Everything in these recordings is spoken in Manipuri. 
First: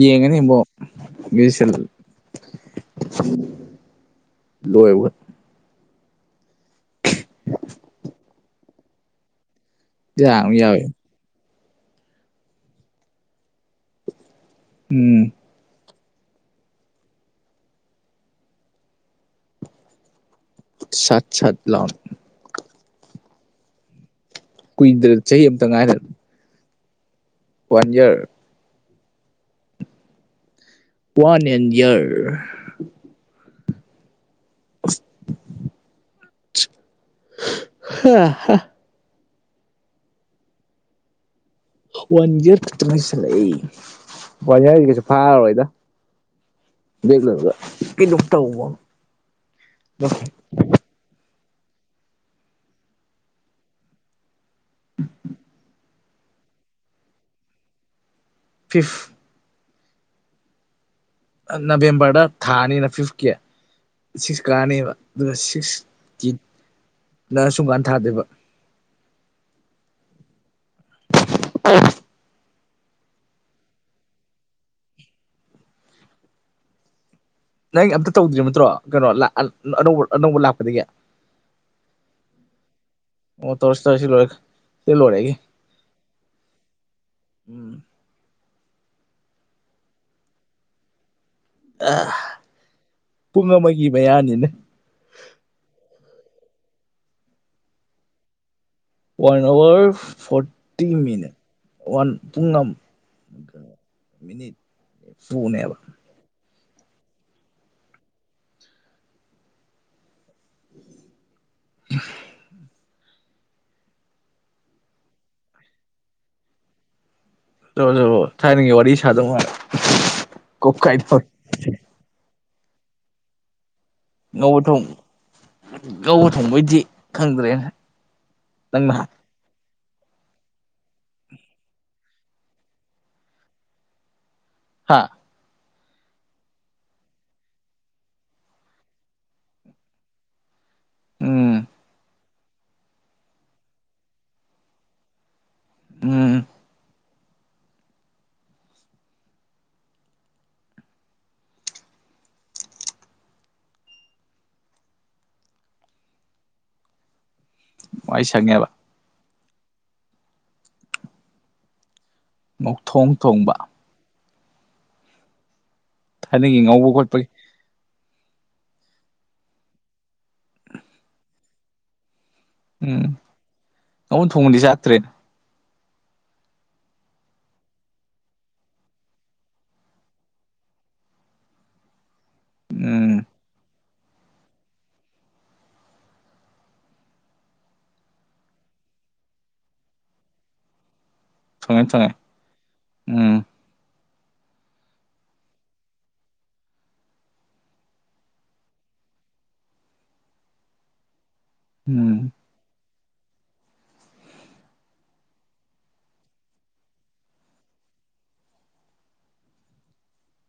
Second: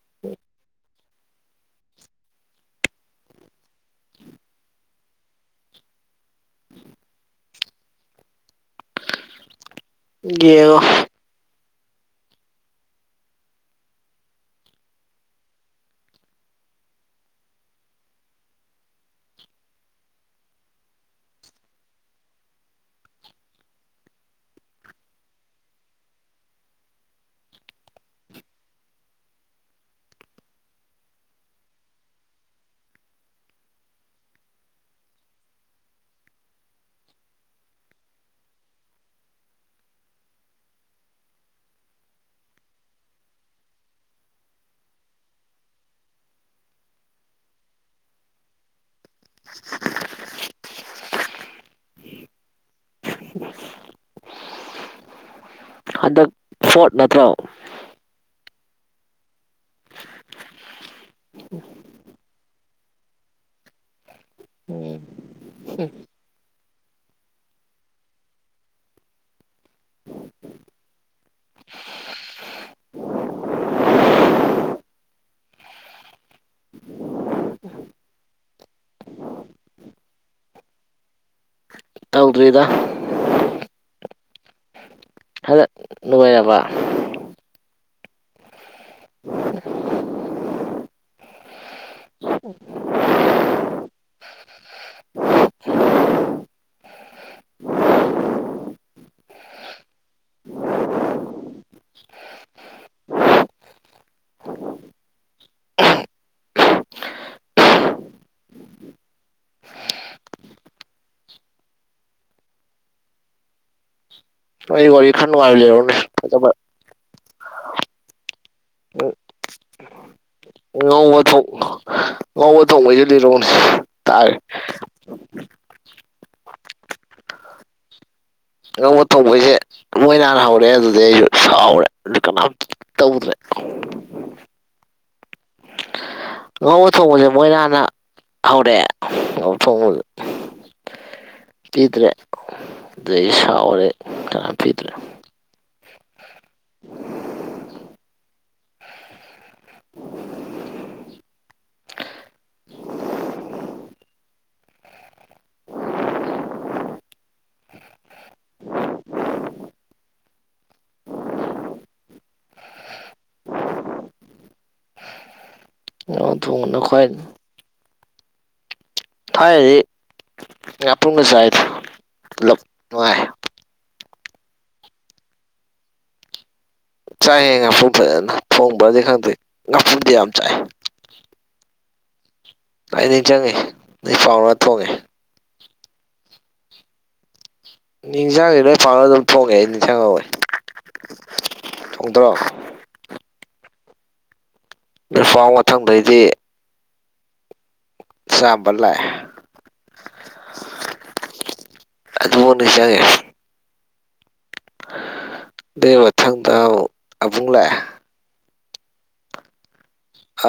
ꯌꯦꯡꯉꯅꯤ ꯕꯣ ꯒꯔꯦꯖ꯭ꯋꯦꯁꯟ ꯂꯣꯏꯔꯕꯣ [unintelligible] ꯌꯥꯝ ꯌꯦꯡꯉꯣ ꯌꯥꯎꯋꯦ ꯎꯝ ꯁꯠ ꯁꯠ ꯂꯥꯎꯅ ꯀꯨꯏꯗ ꯆꯍꯤ ꯑꯃꯇꯪ ꯉꯥꯏꯔ one year one and year [unintelligible] one year ꯈꯠꯇ ꯉꯥꯏꯁꯜꯂꯛꯑꯦ ꯋꯥꯟ ꯏꯌꯔꯗꯤ ꯀꯩꯁꯨ ꯐꯥꯔꯔꯣꯏꯗ ꯕꯦꯛ ꯂꯣꯏꯕꯒ ꯀꯩꯅꯣꯝ ꯇꯧꯕ ꯍꯟꯗꯛ ꯐꯣꯔꯠ ꯅꯠꯇ꯭ꯔꯣ ꯐꯤꯐꯠ [unintelligible] ꯑꯥ ꯅꯕꯦꯝꯕꯔꯗ ꯊꯥꯅꯤꯅ ꯐꯤꯐꯀꯤ ꯁꯤꯛꯁ ꯀꯥꯅꯤꯕ ꯎꯝ ꯑꯗꯨꯒ ꯁꯤꯛꯁ ꯒꯤꯠꯅ ꯁꯨꯝꯀꯥꯟ ꯊꯥꯗꯣꯢꯕ ꯅꯪꯒꯤ ꯑꯝꯇ ꯇꯧꯗ꯭ꯔꯤꯕ ꯅꯠꯇ꯭ꯔꯣ ꯀꯩꯅꯣ ꯂꯥꯛ ꯑꯅꯧꯕ ꯑꯅꯧꯕ ꯂꯥꯛꯄꯗꯒꯤ ꯇꯧꯗ꯭ꯔꯤꯗ ꯑꯣ ꯇꯧꯔꯁꯤ ꯇꯧꯔꯁꯤ ꯁꯤ ꯂꯣꯏꯔꯒ ꯁꯤꯅ ꯂꯣꯏꯔꯦ ꯑꯩꯒꯤ ꯍꯟꯗꯛ ꯅꯨꯡꯉꯥꯏꯌꯦꯕ ꯎꯝ ꯑꯥ ꯄꯨꯡ ꯑꯃꯒꯤ ꯃꯌꯥꯅꯤꯅꯦ one hour forty minute one ꯄꯨꯡ ꯑꯝꯃꯨꯛ ꯃꯤꯅꯤꯠ ꯇꯨ ꯅꯦꯕ [unintelligible] ꯅꯣꯢ ꯋꯥꯔꯤ ꯈꯥ ꯅꯨꯉꯥꯏꯕ ꯂꯤꯔꯛꯎꯅꯦ ꯐꯖꯕ ꯂꯤꯔꯛꯑꯣ ꯂꯤꯔꯛꯑꯣ ꯊꯥꯏꯅꯒꯤ ꯋꯥꯔꯤ ꯁꯥꯗꯧ ꯀꯣꯛꯀꯥꯏ ꯉꯧꯕ ꯇꯧꯋꯦ ꯊꯣꯡ ꯉꯧꯕ ꯊꯣꯡꯕꯩꯗꯣ ꯂꯤꯔꯛꯑꯣꯅꯦ ꯉꯧꯕ ꯊꯣꯡ ꯉꯧꯕ ꯊꯣꯡꯕꯩꯗꯤ ꯈꯪꯗ꯭ꯔꯦꯅꯦ ꯅꯪꯅ ꯉꯧꯕ ꯊꯣꯡꯕꯩꯁꯦ ꯃꯣꯏꯅ ꯍꯥꯟ ꯍꯧꯔꯛꯑꯦ ꯑꯗꯨꯗꯩ ꯑꯩꯁꯨ ꯁꯥꯎꯔꯦ ꯑꯗꯨ ꯀꯅꯥꯝꯇ ꯇꯧꯗ꯭ꯔꯦ ꯍꯥ ꯉꯧꯕ ꯊꯣꯡꯕꯁꯦ ꯃꯣꯏꯅ ꯍꯥꯟꯅ ꯍꯧꯔꯛꯑꯦ ꯉꯧꯕ ꯊꯣꯡꯕꯗ ꯎꯝ ꯄꯤꯗ꯭ꯔꯦ ꯑꯗꯩꯗꯤ ꯁꯥꯎꯔꯦ ꯀꯅꯥꯝ ꯄꯤꯗ꯭ꯔꯦ ꯎꯝ ꯋꯥꯏ ꯁꯪꯉꯦꯕ ꯉꯧꯊꯣꯡ ꯊꯣꯡꯕ ꯉꯧ ꯑꯗꯨꯒꯤ ꯊꯣꯡꯕꯅ ꯉꯧꯕ ꯈ꯭ꯋꯥꯏ ꯈꯣꯠꯄꯒꯤ ꯊꯥꯏꯅꯗꯤ ꯉꯥꯄ꯭ꯔꯨꯝꯒ ꯆꯥꯏꯗ ꯂꯧ ꯎꯝ [unintelligible] ꯊꯣꯡꯕꯗꯤ ꯆꯥꯛꯗ꯭ꯔꯤ ꯆꯥꯏꯑꯦ ꯉꯥꯄ꯭ꯔꯨꯝ ꯐꯖꯅ ꯊꯣꯡꯕꯗꯤ ꯈꯪꯗꯦ ꯉꯥꯄ꯭ꯔꯨꯝꯗꯤ ꯌꯥꯝ ꯆꯥꯏ ꯑꯩ ꯎꯝ ꯅꯤꯡꯖꯤꯡꯉꯦ ꯅꯣꯏ ꯄꯥꯎꯅ ꯊꯣꯡꯉꯦ ꯅꯤꯡꯖꯪꯉꯦ ꯂꯣꯏ ꯄꯥꯎꯅ ꯑꯗꯨꯝ ꯊꯣꯡꯉꯦ ꯑꯩ ꯅꯤꯡꯖꯪꯍꯧꯋꯦ ꯊꯣꯡꯉꯦ ꯊꯣꯡꯉꯦ ꯎꯝ ꯅꯣꯏꯄꯥꯎ ꯃꯊꯪꯗꯩꯗꯤ ꯆꯥꯕ ꯂꯥꯛꯑꯦ ꯎꯝ ꯑꯗꯨꯐꯥꯎ ꯅꯤꯡꯖꯪꯉꯦ ꯑꯗꯨꯏ ꯃꯊꯪꯗ ꯑꯕꯨꯡ ꯂꯥꯛꯑꯦ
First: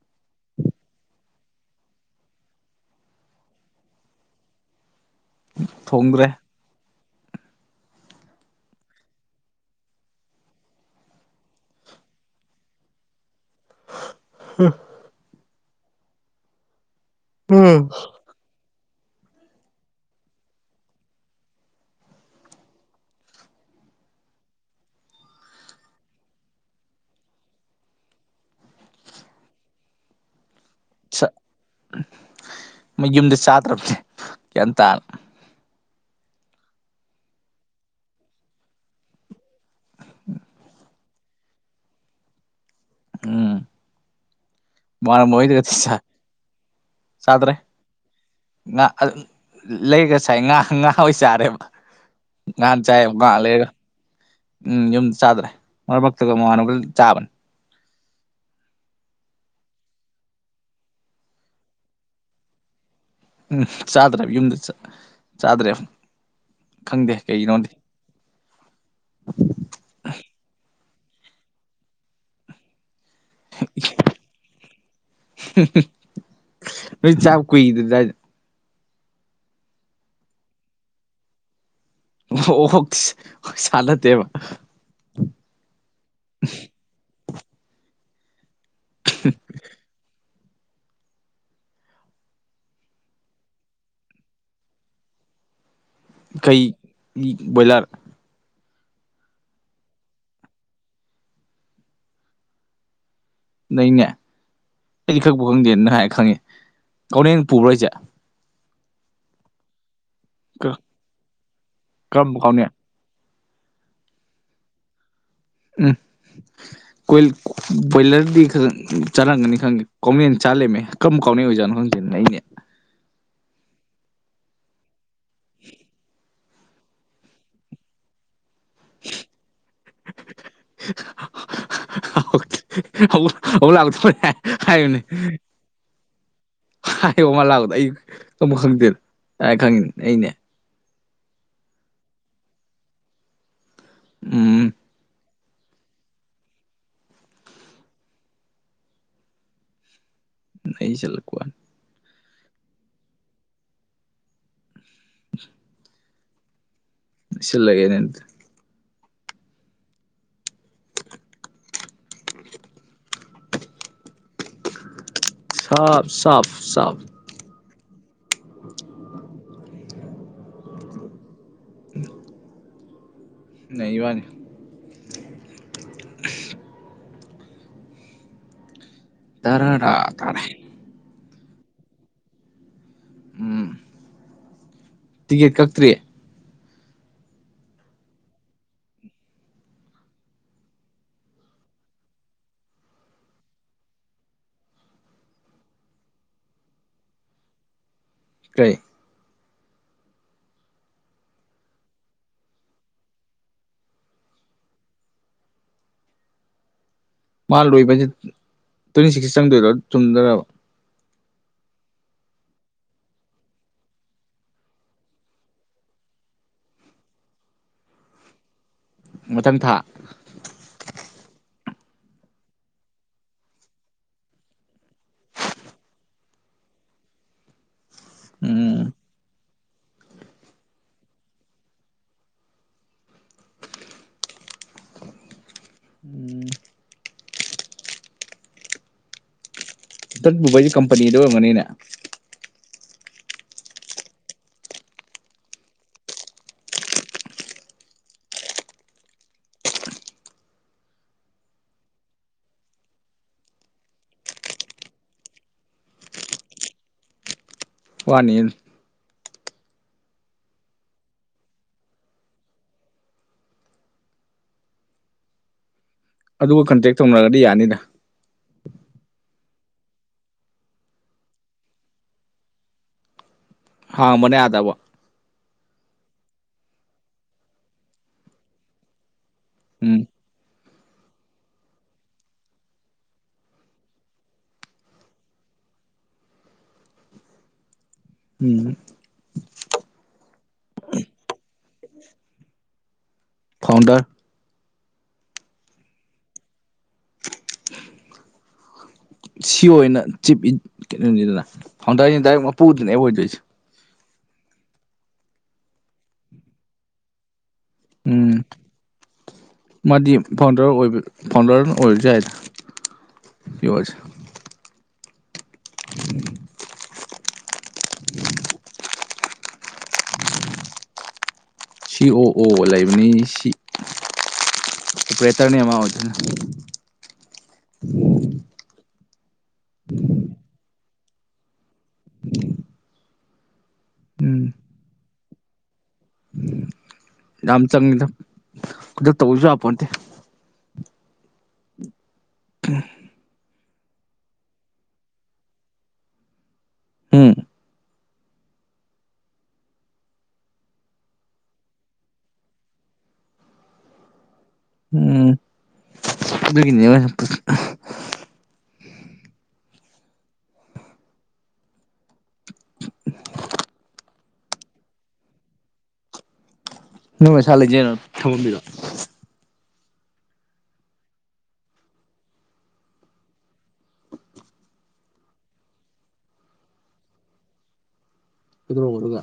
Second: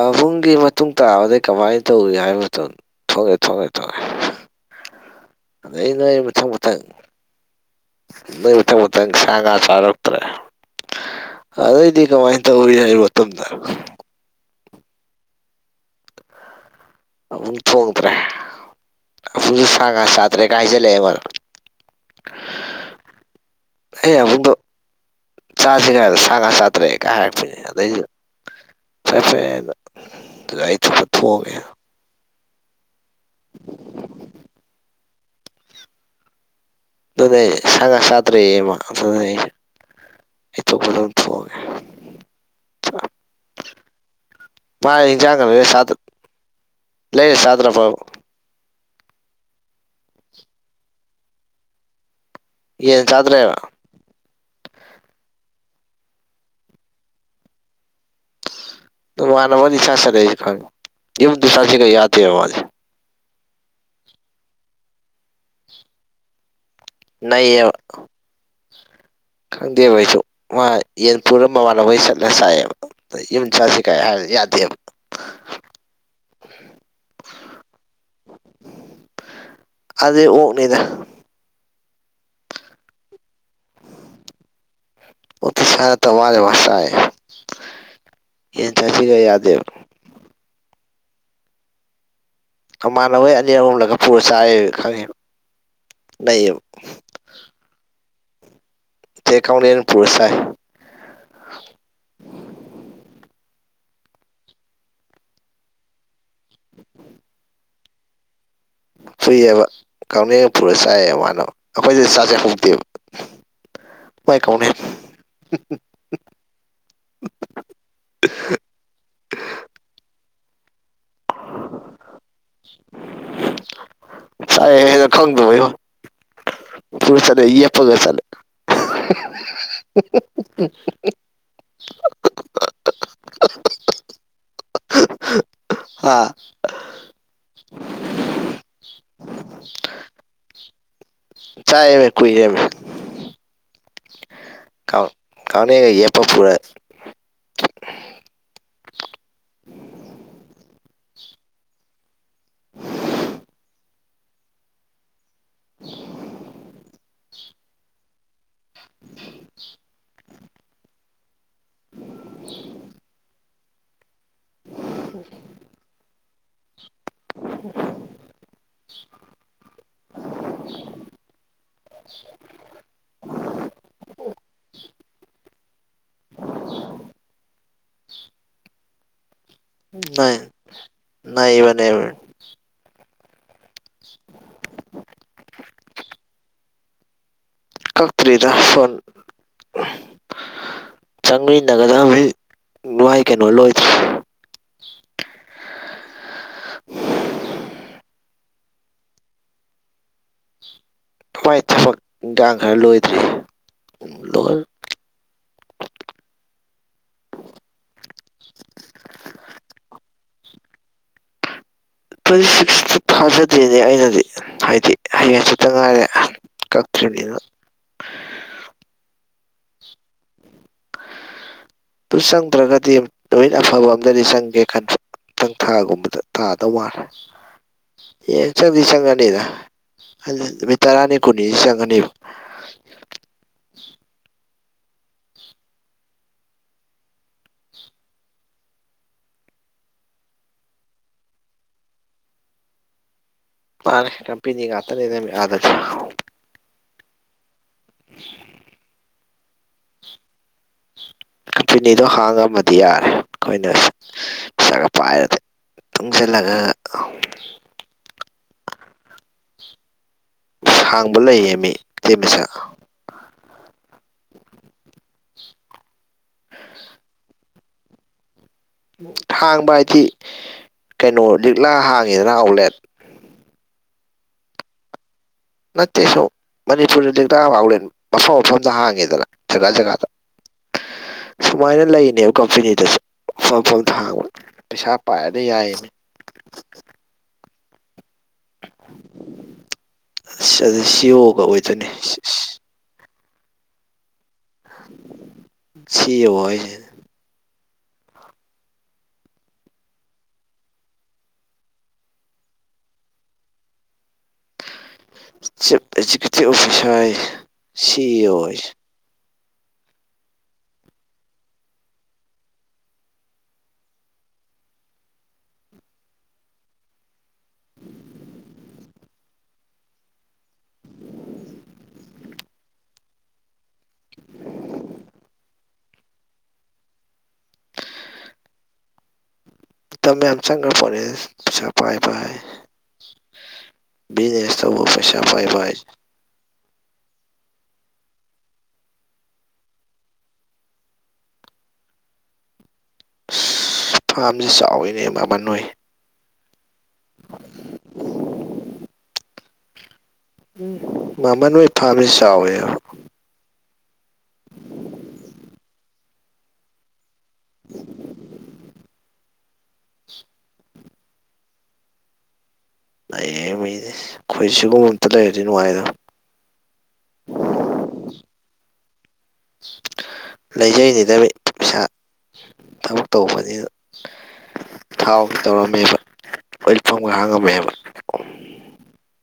ꯑꯕꯨꯡꯒꯤ ꯃꯇꯨꯡ ꯇꯥꯕꯗꯩ ꯀꯃꯥꯏꯅ ꯇꯧꯏ ꯍꯥꯏꯕ ꯃꯇꯝ ꯊꯣꯛꯂꯦ ꯊꯣꯛꯂꯦ ꯊꯣꯛꯂꯦ [inaudible] ꯑꯗꯩ ꯅꯣꯏ ꯊꯣꯡꯗ꯭ꯔꯦ ꯃꯊꯪ ꯃꯊꯪ ꯅꯣꯏ ꯃꯊꯪ ꯃꯊꯪ ꯁꯥ ꯉꯥ ꯆꯥꯔꯛꯗ꯭ꯔꯦ ꯑꯗꯩꯗꯤ ꯀꯃꯥꯏꯅ ꯇꯧꯋꯤ ꯍꯥꯏꯕ ꯃꯇꯝꯗ ꯍ [inaudible] ꯑꯕꯨꯡ ꯊꯣꯡꯗ꯭ꯔꯦ ꯑꯄꯨꯡꯁꯨ ꯁꯥ ꯉꯥ ꯆꯥꯗ꯭ꯔꯦꯒ ꯍꯥꯏꯖꯜꯂꯛꯑꯦ ꯑꯩꯉꯣꯟꯗ ꯑꯩ ꯑꯕꯨꯡꯗꯣ ꯆꯥꯁꯤꯔ ꯁꯥ ꯉꯥ ꯆꯥꯗ꯭ꯔꯦꯒ ꯍꯥꯏꯔꯛꯕꯤꯅꯦ ꯑꯗꯩꯗꯤ ꯐꯥꯔꯦ ꯐꯥꯔꯦꯅ ꯑꯗꯩꯗꯤ ꯆ ꯃꯌꯨꯝꯗ ꯆꯥꯗ꯭ꯔꯕꯅꯦ ꯒ꯭ꯌꯥꯟ ꯇꯥꯅ ꯑꯗꯨꯅꯦ ꯁꯥꯉꯥ ꯆꯥꯗ꯭ꯔꯦꯌꯦ ꯃꯥ ꯑ [unintelligible] [inaudible] ꯄꯨꯂꯞ ꯊꯣꯡꯉꯦ ꯎꯝ ꯃꯥ ꯃꯃꯥꯟꯅꯕ ꯏꯟꯖꯥꯡꯒ ꯍꯣꯏꯗꯗꯤ ꯂꯩꯔ ꯆꯥ ꯂꯩꯔ ꯆꯥꯗ꯭ꯔꯦ ꯆꯥꯗ꯭ꯔꯕꯕ ꯉꯥ ꯑ ꯂꯩꯔꯒ ꯆꯥꯏ ꯉꯥ ꯉꯥ ꯑꯣꯏ ꯆꯥꯔꯦꯕ ꯉꯍꯥꯟ ꯌꯦꯟ ꯆꯥꯏꯑꯦꯕ ꯉꯥ ꯆꯥꯗ꯭ꯔꯦꯕ ꯂꯩꯔꯒ ꯎꯝ ꯌꯨꯝꯗ ꯆꯥꯗ꯭ꯔꯦ ꯃꯔꯛ ꯃꯔꯛꯇ ꯃꯃꯥꯟꯅꯕꯒ ꯆꯥꯕ ꯃꯃꯥꯟꯅꯕꯒꯗꯤ ꯆꯥꯛ ꯆꯥꯅꯩ ꯑꯩꯖꯨ ꯈꯪꯉꯦ ꯌꯨꯝꯗ ꯆꯥꯖꯦꯒ ꯌꯥꯗꯦꯕ ꯎꯝ ꯆꯥꯗ꯭ꯔꯦꯕ ꯌꯨꯝꯗ ꯆꯥꯗ꯭ꯔꯦꯕ ꯈꯪꯗꯦ ꯀꯩꯒꯤꯅꯣꯗꯤ ꯅꯩꯑꯦꯕ ꯈꯪꯗꯦꯕ ꯑꯩꯁꯨ ꯃꯥ ꯌꯦꯟ ꯄꯨꯔ ꯃꯃꯥꯟꯅꯕꯩ ꯆꯠꯂ ꯆꯥꯏꯌꯦꯕ ꯌꯨꯝ ꯆꯥꯁꯦꯒ ꯀꯥꯏ ꯍꯥꯏ ꯌꯥꯗꯦꯕ ꯅꯣꯏ ꯆꯥꯕ ꯀꯨꯏꯗ꯭ꯔꯤꯗꯥꯏꯅꯦ ꯑꯗꯨꯗꯤ ꯑꯣꯛꯅꯤꯗ ꯑꯣꯛ ꯇꯤ ꯁꯥ ꯅꯠꯇꯦꯕ ꯑꯣꯛꯇꯤ ꯁꯥ ꯅꯠꯇ ꯃꯥꯜꯂꯦ ꯃꯥ ꯆꯥꯏ ꯌꯦꯟ ꯆꯥꯖꯤꯒ ꯌꯥꯗꯦ ꯀꯃꯥꯟꯅꯕꯣꯏ ꯑꯅꯤꯔꯛ ꯑꯍꯨꯝꯂꯛꯀ ꯄꯨꯔ ꯆꯥꯏꯑꯦꯕ ꯈꯪꯉꯦꯕ ꯅꯩꯌꯦꯕ ꯀꯩ ꯢ ꯕꯣꯏꯂꯥꯔ ꯅꯠꯇꯦ ꯀꯥꯎꯅ ꯌꯦꯟ ꯄꯨꯔ ꯆꯥꯢ ꯅꯩꯅꯦ ꯑꯩꯗꯤ ꯈꯪꯕꯨ ꯈꯪꯗꯦ ꯅꯪꯅ ꯍꯥꯏ ꯈꯪꯉꯦ ꯀꯥꯎꯅ ꯌꯦꯟ ꯄꯨꯕ꯭ꯔꯣ ꯍꯥꯢꯁꯦ ꯄꯨꯏꯑꯦꯕ ꯀꯥꯎꯅ ꯌꯦꯟ ꯄꯨꯔ ꯆꯥꯏꯌꯦꯕ ꯃꯥꯅ ꯑꯩꯈꯣꯏꯗꯗꯤ ꯆꯥꯁꯦ ꯀꯔꯝꯕ ꯀꯥꯎꯅꯦꯟ ꯍꯥꯎꯗꯦꯕ ꯃꯥꯏ ꯀꯥꯎꯅ ꯌꯦꯟ [inaudible] ꯕꯣꯏꯂꯔꯗꯤ ꯈꯔ ꯆꯥꯔꯝꯒꯅꯤ ꯈꯪꯗꯦ ꯀꯥꯎꯅ ꯌꯦꯟ ꯆꯥ ꯂꯩꯔꯝꯃꯦ ꯀꯔꯝꯕ ꯀꯥꯎꯅ ꯑꯣꯏꯖꯥꯠꯅꯣ ꯈꯪꯗꯦꯅꯦ ꯑꯩꯗꯤ [inaudible] ꯄꯨꯔꯒ ꯆꯠꯂꯦ ꯌꯦꯞꯄꯒ ꯆꯠꯂꯦ [inaudible] ꯍꯥ ꯍꯥꯏ ꯃꯥ ꯂꯥꯛꯄꯗꯣ ꯑꯩ ꯈꯪꯕꯨ ꯈꯪꯗꯦꯕꯦ ꯅꯪ ꯍꯥꯢꯔ ꯈꯪꯉꯤꯅꯦ ꯑꯩꯅꯦ ꯆꯥꯢꯑꯦꯃꯤ ꯀꯨꯏꯔꯦꯃꯤ ꯎꯝ ꯀꯥꯎꯅ ꯌꯦꯟ ꯌꯦꯞꯄ ꯄꯨꯔꯛ ꯅꯩꯁꯜꯂꯛꯄ ꯋꯥꯅꯦ [inaudible] [inaudible] ꯁꯤꯜꯂꯒꯦꯅꯦ ꯑꯗꯨꯗꯤ [inaudible] [inaudible] [inaudible] ꯁꯥꯐ ꯁꯥꯐ ꯁꯥꯐ [inaudible] [inaudible] ꯅꯩꯕꯋꯥꯅꯤ [inaudible] [inaudible] ꯇꯔꯥꯔꯥ ꯅꯥꯢ ꯇꯥꯔꯦ ꯅꯩꯕꯅꯦꯃꯤ ꯎꯝ [inaudible] ꯇꯤꯀꯦꯠ ꯀꯛꯇ꯭ꯔꯤ ꯀꯛꯇ꯭ꯔꯤꯗ ꯐꯣꯟ ꯆꯪꯃꯤꯟꯅꯒꯗ ꯃꯤ ꯃꯣꯏ ꯀꯩꯅꯣ ꯂꯣꯏꯗ꯭ꯔꯤ ꯀꯩ ꯍꯣꯏ ꯊꯕꯛ ꯏꯟꯈꯥꯡ ꯈꯔ ꯂꯣꯏꯗ꯭ꯔꯤ ꯂꯣꯢꯔ ꯃꯥ ꯂꯣꯏꯕꯁꯦ ꯇ꯭ꯋꯦꯟꯇꯤ ꯁꯤꯛꯁꯇ ꯆꯪꯗꯣꯏꯔꯣ ꯆꯨꯝꯗꯣꯢꯔꯕ ꯇ꯭ꯋꯦꯟꯇꯤ ꯁꯤꯛꯁꯇꯤ ꯊꯥꯖꯗꯦꯅꯦ ꯑꯩꯅꯗꯤ ꯍꯥꯏꯗꯤ ꯍꯌꯦꯡ ꯍꯪꯆꯤꯠꯇ ꯉꯥꯏꯔꯦ ꯀꯛꯇ꯭ꯔꯤꯕꯅꯤꯅ ꯃꯊꯪ ꯊꯥ [inaudible] ꯑꯗꯨ ꯆꯪꯗ꯭ꯔꯒꯗꯤ ꯅꯨꯃꯤꯠ ꯑꯐꯕ ꯑꯝꯗꯗꯤ ꯆꯪꯒꯦ ꯈꯟꯕ ꯃꯊꯪ ꯊꯥꯒꯨꯝꯕꯗ ꯇꯥꯗꯧ ꯃꯥꯜꯂꯦ [inaudible] ꯑꯦ ꯆꯪꯗꯤ ꯎꯝ ꯆꯪꯉꯅꯤꯗ ꯍꯥꯢꯗꯤ ꯅꯨꯃꯤꯠ ꯇꯔꯥꯅꯤ ꯀꯨꯟꯅꯤꯁꯤꯗ ꯆꯪꯉꯅꯤꯕ ꯎꯝ ꯇꯟꯒꯨꯝꯕ ꯀꯝꯄꯅꯤꯗ ꯑꯣꯏꯔꯝꯒꯅꯤꯅꯦ ꯃꯥꯥꯅꯦ ꯀꯝꯄꯦꯅꯤ ꯉꯥꯛꯇꯅꯦ ꯑꯥꯗꯗꯤ [inaudible] ꯀꯝꯄꯦꯅꯤꯗꯣ ꯍꯥꯡꯉꯝꯃꯗꯤ ꯌꯥꯔꯦ ꯑꯩꯈꯣꯏꯅ ꯄꯩꯁꯥꯒ ꯄꯥꯏꯔꯗꯤ ꯇꯨꯡꯖꯜꯂꯒ ꯋꯥꯅꯤꯌꯦ ꯍꯥꯡꯕ ꯂꯩꯌꯦ ꯃꯤ ꯇꯩ ꯃꯆꯥ ꯑꯗꯨꯒ ꯀꯟꯇꯦꯛ ꯇꯧꯅꯔꯒꯗꯤ ꯌꯥꯅꯤꯗ ꯍꯥꯡꯕ ꯍꯥꯏꯗꯤ ꯀꯩꯅꯣ ꯂꯤꯛꯂꯥ ꯍꯥꯡꯉꯤꯗꯅ ꯑꯥꯎꯠꯂꯦꯠ ꯍꯥꯡꯕꯅꯦ ꯑꯥꯗꯕꯨ ꯅꯠꯇꯦꯁꯨꯝ ꯃꯅꯤꯄꯨꯔꯗ ꯂꯤꯛꯂꯥ ꯑꯥꯎꯂꯦꯠ ꯃꯐꯝ ꯃꯐꯝꯗ ꯍꯥꯡꯉꯦꯗꯅ ꯖꯒꯥ ꯖꯒꯥꯗ [inaudible] ꯁꯨꯃꯥꯏꯅ ꯂꯩꯅꯦꯕ ꯀꯝꯄꯦꯅꯤꯗꯁꯨ ꯃꯐꯝ ꯃꯐꯝ ꯊꯥꯡꯕ ꯄꯩꯁꯥ ꯄꯥꯏꯔꯗꯤ ꯌꯥꯏꯌꯦꯃꯤ [inaudible] ꯎꯝ ꯑꯁ ꯑꯗꯨ ꯁꯤꯌꯣꯒ ꯑꯣꯏꯗꯣꯏꯅꯦ ꯁꯦꯁ ꯐꯥꯎꯟꯗꯔ ꯁꯤꯌꯣ ꯍꯥꯏꯖꯦ [unintelligible] ꯁꯤ ꯑꯣ ꯑꯣꯏꯅ ꯆꯤꯞ ꯀꯩꯅꯣꯅꯤꯗꯅ ꯐꯥꯎꯟꯗꯔ ꯍꯥꯏꯁꯤꯅ ꯗꯥꯏꯔꯦꯛ ꯃꯄꯨꯗꯨꯅꯦ ꯑꯣꯏꯗꯣꯏꯁꯦ ꯆꯤꯐ ꯑꯦꯖꯨꯀꯦꯇꯤꯞ ꯑꯣꯐꯤꯁꯥꯔ ꯍꯥꯏꯁꯦ ꯁꯤ ꯑꯣ ꯎꯝ ꯍꯥꯏꯁꯦ ꯃꯥꯗꯤ ꯐꯥꯎꯟꯗꯔ ꯑꯣꯏꯕ ꯐꯥꯎꯟꯗꯔꯅ ꯑꯣꯏꯔꯁꯨ ꯌꯥꯏꯗ ꯌꯣꯔꯁ [unintelligible] [unintelligible] [inaudible] ꯁꯤ ꯑꯣ ꯑꯣ ꯂꯩꯕꯅꯤ ꯁꯤ ꯑꯣꯄꯔꯦꯇꯔꯅꯦ ꯃꯥ ꯑꯣꯏꯗꯨꯅ ꯇꯝ ꯌꯥꯝ ꯆꯪꯈ꯭ꯔꯄꯣꯠꯅꯤ ꯄꯥꯁꯥ ꯄꯥꯏꯕ ꯍꯥꯏ ꯎꯝ ꯕꯤꯖꯤꯅꯦꯁ ꯇꯧꯕ ꯄꯩꯁꯥ ꯄꯥꯏꯕ ꯍꯥꯏꯁꯦ ꯌꯥꯝ ꯆꯪꯉꯤꯗ ꯑꯗꯨ ꯇꯧꯔꯁꯨ ꯌꯥꯄꯣꯠꯇꯦ [unintelligible] ꯑꯁ ꯐꯥꯝꯁꯦ ꯆꯥꯎꯋꯤꯅꯦ ꯃꯥꯝꯍꯟ ꯅꯣꯏ ꯎꯝ [unintelligible] ꯎꯝ ꯃꯥꯝꯍꯟ ꯍꯣꯏ ꯐꯥꯝꯁꯤ ꯆꯥꯎꯋꯦꯍꯦ ꯎꯝ ꯑꯗꯨꯒꯤꯅꯦ [unintelligible] [inaudible] ꯂꯩꯌꯦ ꯃꯤꯗꯤ ꯑꯩꯈꯣꯏ ꯁꯤꯒꯨꯝꯕ ꯑꯝꯇ ꯂꯩꯔꯗꯤ ꯅꯨꯡꯉꯥꯏꯒꯗꯃꯤ ꯅꯣꯏ ꯃꯁꯥꯅ ꯂꯩꯖꯩꯔꯣ ꯊꯝꯃꯝꯃꯤꯔꯣ ꯂꯩꯖꯩꯅꯤꯗ ꯃꯤ ꯄꯤꯁꯥ ꯊꯕꯛ ꯇꯧꯕꯅꯤꯅ ꯊꯥꯎ ꯇꯧꯔꯝꯃꯦꯕ ꯑꯣꯏꯜ ꯄꯝꯒ ꯍꯥꯡꯉꯝꯃꯦꯕ ꯀꯩꯗꯧꯔꯕ ꯑꯗꯨꯒ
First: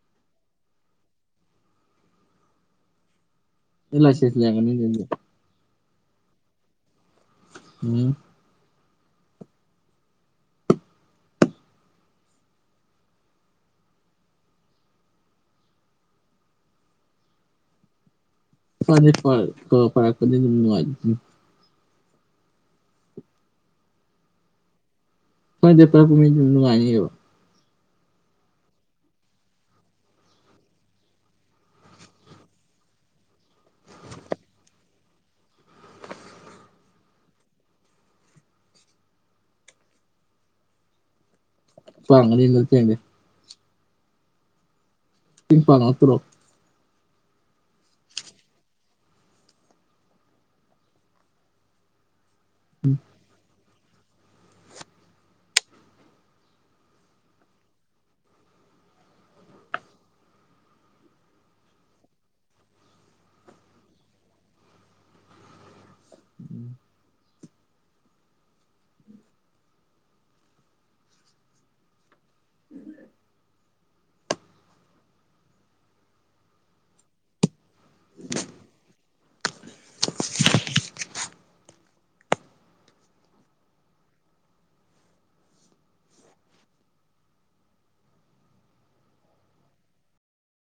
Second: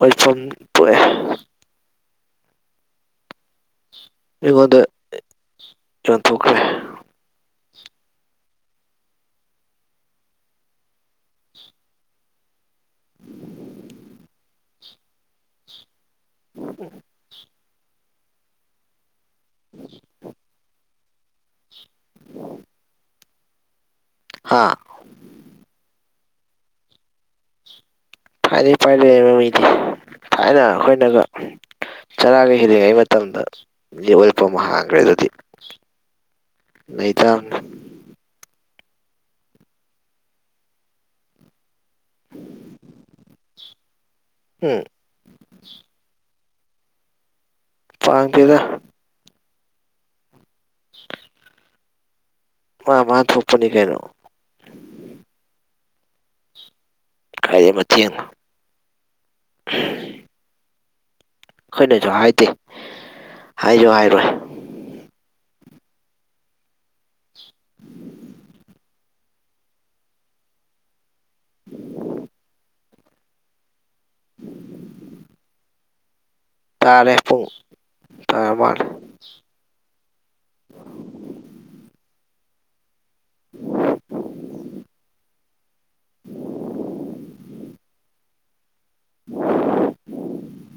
ꯑꯣꯏꯜ ꯐꯝ ꯇꯣꯛꯑꯦ ꯑꯩ ꯂꯥꯏꯁꯦꯟꯁ ꯂꯩꯔꯝꯒꯅꯤ ꯑꯩꯉꯣꯟꯗ ꯑꯗꯨꯗꯤ ꯌꯣꯟꯊꯣꯛꯈ꯭ꯔꯦ ꯍꯨꯝ ꯎꯝ ꯐꯗꯤ ꯐꯩ ꯀꯨꯜ ꯀꯥꯔꯛꯄꯗꯒꯤ ꯃꯨꯛ ꯅꯨꯡꯉꯥꯏ ꯍꯥꯥ ꯑ [unintelligible] ꯃꯤꯅꯨꯡꯉꯥꯏꯣ ꯊꯥꯏꯅ ꯄꯥꯏꯔꯦꯕ ꯃꯤꯗꯤ ꯊꯥꯏꯅ ꯑꯩꯈꯣꯏꯅꯒ ꯆꯔꯥꯒ ꯍꯦꯜꯂꯤꯉꯩ ꯃꯇꯝꯗ ꯃꯤ ꯑꯣꯏꯜ ꯄꯝ ꯍꯥꯡꯈ꯭ꯔꯦ ꯑꯗꯨꯗꯤ ꯂꯩꯇꯥꯕꯅꯤ [unintelligible] ꯍꯝ [unintelligible] ꯄꯥꯝꯗꯦꯗꯥ ꯃꯥ ꯃꯥ ꯊꯣꯛꯄꯅꯤ ꯀꯩꯅꯣ ꯀꯥꯢꯗꯩ [unintelligible] [inaudible] ꯈꯣꯏꯅꯁꯨ ꯍꯥꯏꯗꯦ ꯍꯥꯏꯁꯨ ꯍꯥꯏꯔꯣꯏ [inaudible] ꯇꯥꯔꯦ ꯄꯨꯡ ꯇꯥꯔ ꯃꯥꯜꯂꯦ [inaudible] [inaudible] [inaudible]